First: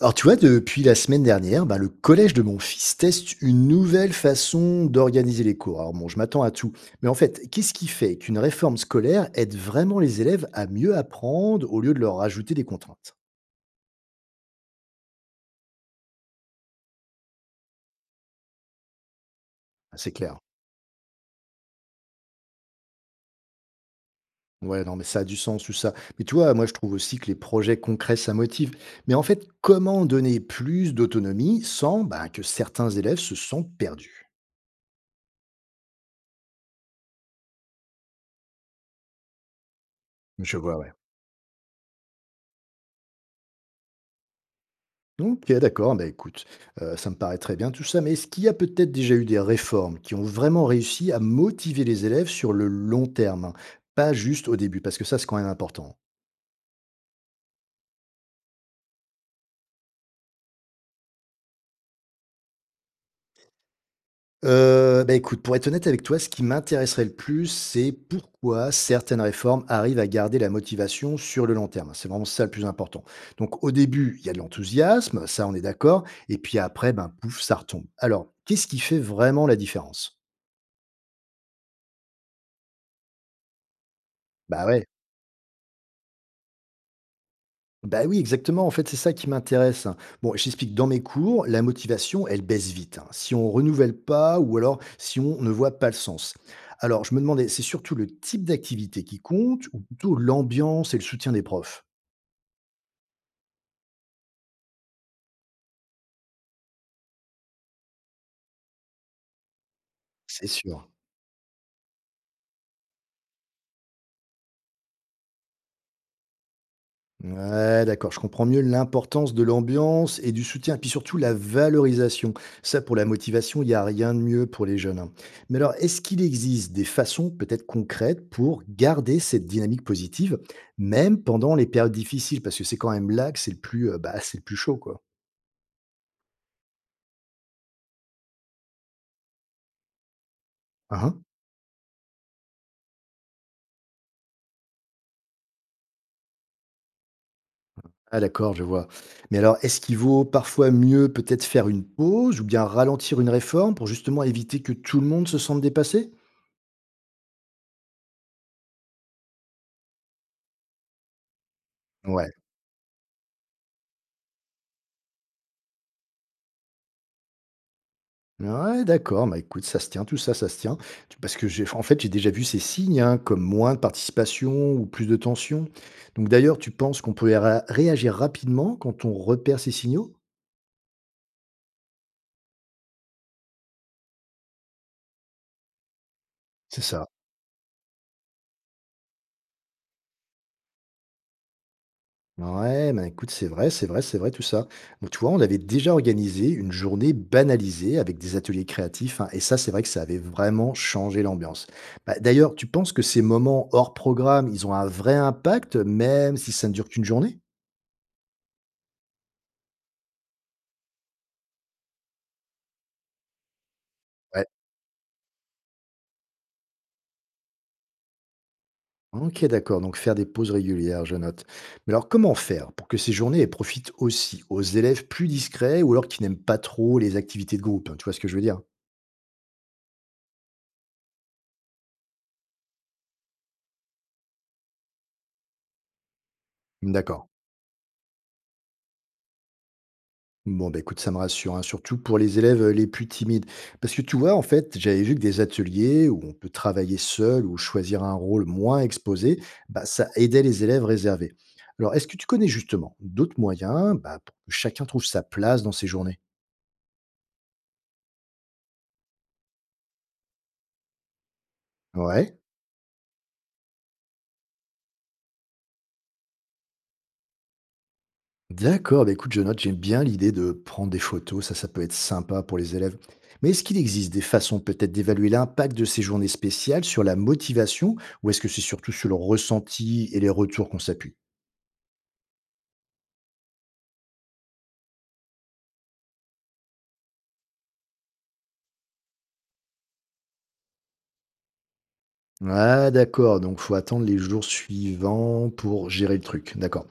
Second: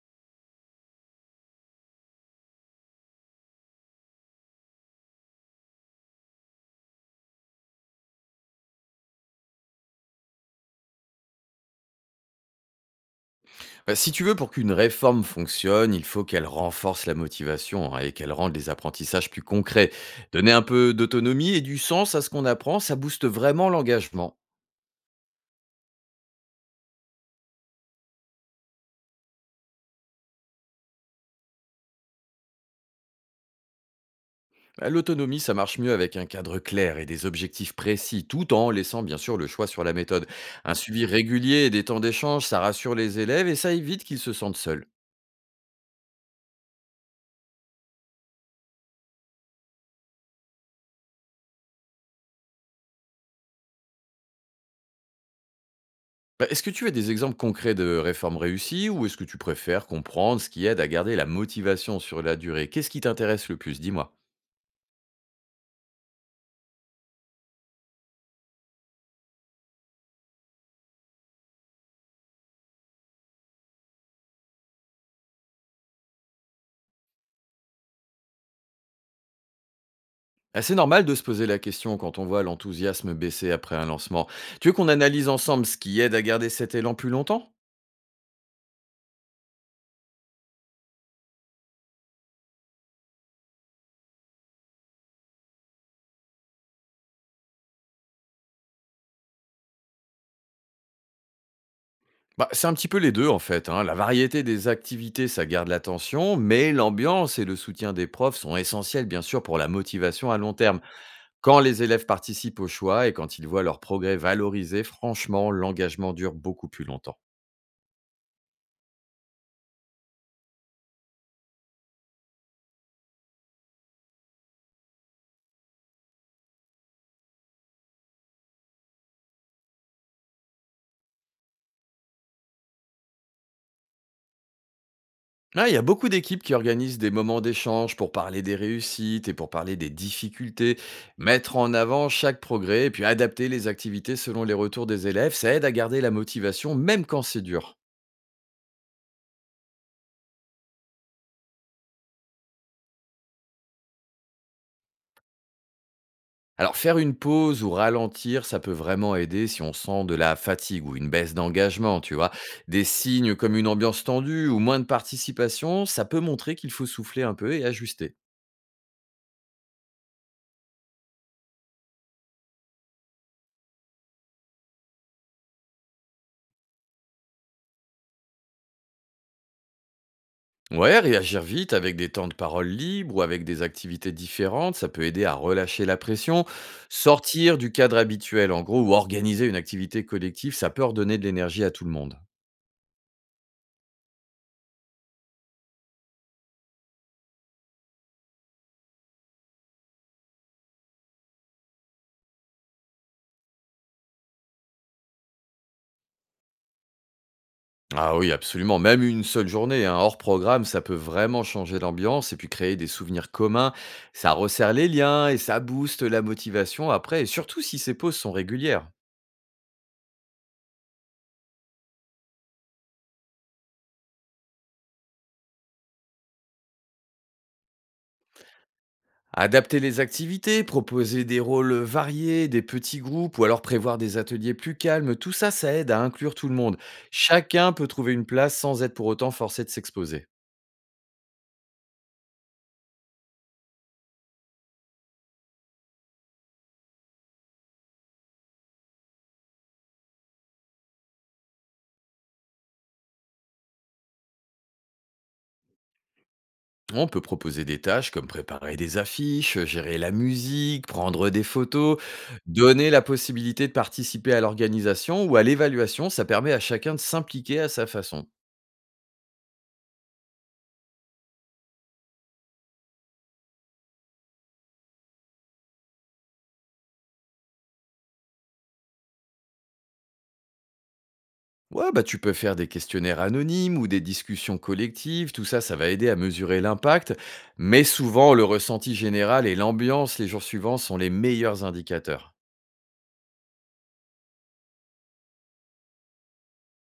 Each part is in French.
Alors tu vois, depuis la semaine dernière, ben, le collège de mon fils teste une nouvelle façon d'organiser les cours. Alors bon, je m'attends à tout. Mais en fait, qu'est-ce qui fait qu'une réforme scolaire aide vraiment les élèves à mieux apprendre au lieu de leur rajouter des contraintes? Si tu veux, pour qu'une réforme fonctionne, il faut qu'elle renforce la motivation, hein, et qu'elle rende les apprentissages plus concrets. Ah, c'est clair. Donner un peu d'autonomie et du sens à ce qu'on apprend, ça booste vraiment l'engagement. Ouais, non, mais ça a du sens tout ça. Mais tu vois, moi je trouve aussi que les projets concrets, ça motive. Mais en fait, comment donner plus d'autonomie sans ben, que certains élèves se sentent perdus? L'autonomie, ça marche mieux avec un cadre clair et des objectifs précis, tout en laissant bien sûr le choix sur la méthode. Je Un vois, ouais. suivi régulier et des temps d'échange, ça rassure les élèves et ça évite qu'ils se sentent seuls. Ok, d'accord. Bah écoute, ça me paraît très bien tout ça, mais est-ce qu'il y a peut-être déjà eu des réformes qui ont vraiment réussi à motiver les élèves sur le long terme, hein, pas juste au début, parce que ça, c'est quand même important. Est-ce que tu as des exemples concrets de réformes réussies ou est-ce que tu préfères comprendre ce qui aide à garder la motivation sur la durée? Qu'est-ce qui t'intéresse le plus? Dis-moi. Bah écoute, pour être honnête avec toi, ce qui m'intéresserait le plus, c'est pourquoi certaines réformes arrivent à garder la motivation sur le long terme. C'est vraiment ça le plus important. Donc au début, il y a de l'enthousiasme, ça on est d'accord, et puis après, ben pouf, ça retombe. Alors, qu'est-ce qui fait vraiment la différence? Ah, c'est normal de se poser la question quand on voit l'enthousiasme baisser après un lancement. Bah Tu veux ouais. qu'on analyse ensemble ce qui aide à garder cet élan plus longtemps? Bah oui, exactement. En fait, c'est ça qui m'intéresse, hein. Bon, j'explique dans mes cours, la motivation, elle baisse vite, hein, si on renouvelle pas ou alors si on ne voit pas le sens. Alors, je me demandais, c'est surtout le type d'activité qui compte ou plutôt l'ambiance et le soutien des profs? C'est un petit peu les deux, en fait, hein. La variété des activités, ça garde l'attention, mais l'ambiance et le soutien des profs sont essentiels bien sûr pour la motivation à C'est long terme. sûr. Quand les élèves participent au choix et quand ils voient leur progrès valorisé, franchement, l'engagement dure beaucoup plus longtemps. Ouais, d'accord, je comprends mieux l'importance de l'ambiance et du soutien, et puis surtout la valorisation. Ça, pour la motivation, il n'y a rien de mieux pour les jeunes, hein. Mais alors, est-ce qu'il existe des façons peut-être concrètes pour garder cette dynamique positive, même pendant les périodes difficiles? Parce que c'est quand même là que c'est le plus, bah, c'est le plus chaud, quoi. Ah, il y a beaucoup d'équipes qui organisent des moments d'échange pour parler des réussites et pour parler des difficultés, Hein. mettre en avant chaque progrès et puis adapter les activités selon les retours des élèves, ça aide à garder la motivation même quand c'est dur. Ah, d'accord, je vois. Mais alors, est-ce qu'il vaut parfois mieux peut-être faire une pause ou bien ralentir une réforme pour justement éviter que tout le monde se sente dépassé? Alors faire une pause ou ralentir, ça peut vraiment aider si on sent de la fatigue ou une baisse d'engagement, tu Ouais. vois. Des signes comme une ambiance tendue ou moins de participation, ça peut montrer qu'il faut souffler un peu et ajuster. Ouais, d'accord. Bah, écoute, ça se tient, tout ça, ça se tient. Parce que j'ai, en fait, j'ai déjà vu ces signes, hein, comme moins de participation ou plus de tension. Donc d'ailleurs, tu penses qu'on peut réagir rapidement quand on repère ces signaux? Ouais, réagir vite avec des temps de parole libres ou avec des activités différentes, ça peut aider à relâcher la pression. C'est ça. Sortir du cadre habituel, en gros, ou organiser une activité collective, ça peut redonner de l'énergie à tout le monde. Ouais, bah, écoute, c'est vrai, c'est vrai, c'est vrai, tout ça. Donc tu vois, on avait déjà organisé une journée banalisée avec des ateliers créatifs, hein, et ça, c'est vrai que ça avait vraiment changé l'ambiance. Bah, d'ailleurs, tu penses que ces moments hors programme, ils ont un vrai impact, même si ça ne dure qu'une journée? Ah oui, absolument. Même une seule journée, hein, hors programme, ça peut vraiment changer l'ambiance et puis créer des souvenirs communs. Ça Ouais. resserre les liens et ça booste la motivation après, et surtout si ces pauses sont régulières. OK, d'accord, donc faire des pauses régulières, je note. Mais alors comment faire pour que ces journées elles profitent aussi aux élèves plus discrets ou alors qui n'aiment pas trop les activités de groupe, hein, tu vois ce que je veux dire? Adapter les activités, proposer des rôles variés, des petits groupes ou alors prévoir des ateliers plus calmes, tout ça, ça aide à inclure tout le monde. D'accord. Chacun peut trouver une place sans être pour autant forcé de s'exposer. Bon, bah écoute, ça me rassure, hein, surtout pour les élèves les plus timides. Parce que tu vois, en fait, j'avais vu que des ateliers où on peut travailler seul ou choisir un rôle moins exposé, bah, ça aidait les élèves réservés. Alors, est-ce que tu connais justement d'autres moyens bah, pour que chacun trouve sa place dans ces journées? On peut proposer des tâches comme préparer des affiches, gérer la musique, prendre des photos, Ouais. donner la possibilité de participer à l'organisation ou à l'évaluation, ça permet à chacun de s'impliquer à sa façon. D'accord, bah écoute, je note, j'aime bien l'idée de prendre des photos, ça peut être sympa pour les élèves. Mais est-ce qu'il existe des façons peut-être d'évaluer l'impact de ces journées spéciales sur la motivation ou est-ce que c'est surtout sur le ressenti et les retours qu'on s'appuie? Ouais, bah tu peux faire des questionnaires anonymes ou des discussions collectives, tout ça, ça va aider à mesurer l'impact, mais souvent le ressenti général et l'ambiance les jours suivants sont les meilleurs indicateurs. Ah, d'accord, donc faut attendre les jours suivants pour gérer le truc, d'accord.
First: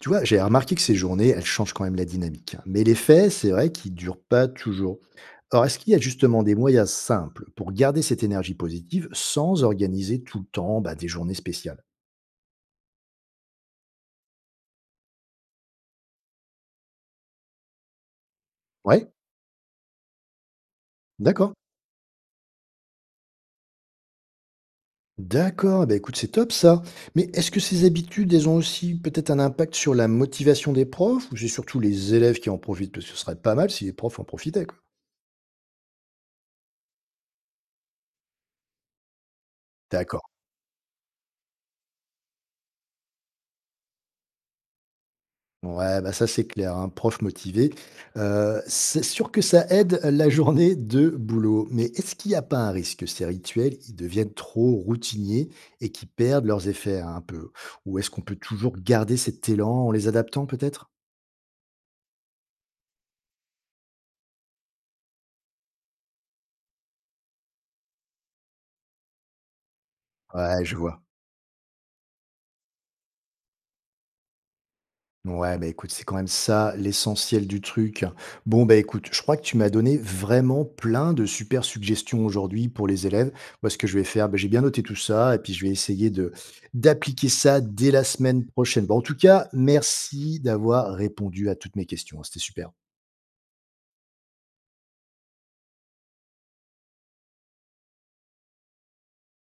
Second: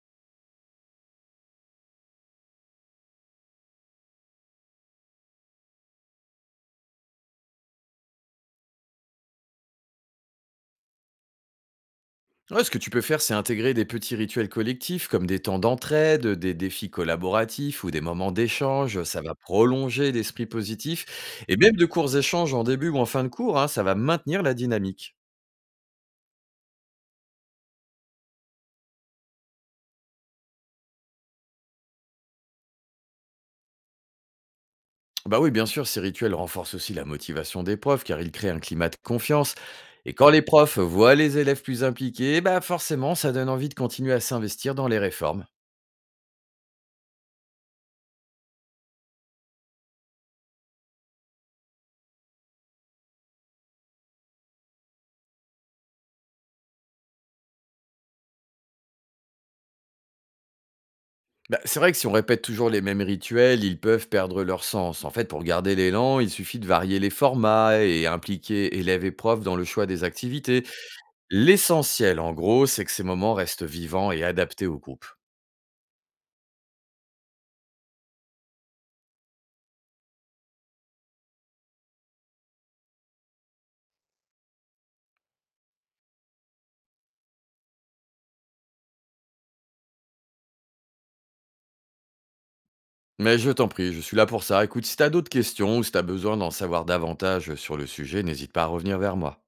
Tu vois, j'ai remarqué que ces journées, elles changent quand même la dynamique, hein. Mais les faits, c'est vrai qu'ils durent pas toujours. Or, est-ce qu'il y a justement des moyens simples pour garder cette énergie positive sans organiser tout le temps bah, des journées spéciales? Ouais, ce que tu peux faire, c'est intégrer des petits rituels collectifs comme des temps d'entraide, des défis collaboratifs ou des moments d'échange, Ouais. ça va prolonger l'esprit positif, D'accord. et même de courts échanges en début ou en fin de cours, hein, ça va maintenir la dynamique. D'accord, bah, écoute, c'est top ça. Mais est-ce que ces habitudes, elles ont aussi peut-être un impact sur la motivation des profs ou c'est surtout les élèves qui en profitent? Parce que ce serait pas mal si les profs en profitaient, quoi. Bah oui, bien sûr, ces rituels renforcent aussi la motivation des profs car ils créent un climat de confiance. Et D'accord. quand les profs voient les élèves plus impliqués, bah forcément, ça donne envie de continuer à s'investir dans les réformes. Ouais, bah ça c'est clair, un prof motivé. C'est sûr que ça aide la journée de boulot, mais est-ce qu'il n'y a pas un risque que ces rituels ils deviennent trop routiniers et qu'ils perdent leurs effets hein, un peu? Ou est-ce qu'on peut toujours garder cet élan en les adaptant peut-être? Bah, c'est vrai que si on répète toujours les mêmes rituels, ils peuvent perdre leur sens. En fait, pour garder l'élan, il suffit de varier les formats et impliquer élèves et profs dans le choix des Ouais, activités. je vois. L'essentiel, en gros, c'est que ces moments restent vivants et adaptés au groupe. Ouais, bah, écoute, c'est quand même ça l'essentiel du truc. Bon, bah, écoute, je crois que tu m'as donné vraiment plein de super suggestions aujourd'hui pour les élèves. Moi, ce que je vais faire, bah, j'ai bien noté tout ça et puis je vais essayer de d'appliquer ça dès la semaine prochaine. Bon, en tout cas, merci d'avoir répondu à toutes mes questions, hein. C'était super. Mais je t'en prie, je suis là pour ça. Écoute, si t'as d'autres questions ou si t'as besoin d'en savoir davantage sur le sujet, n'hésite pas à revenir vers moi.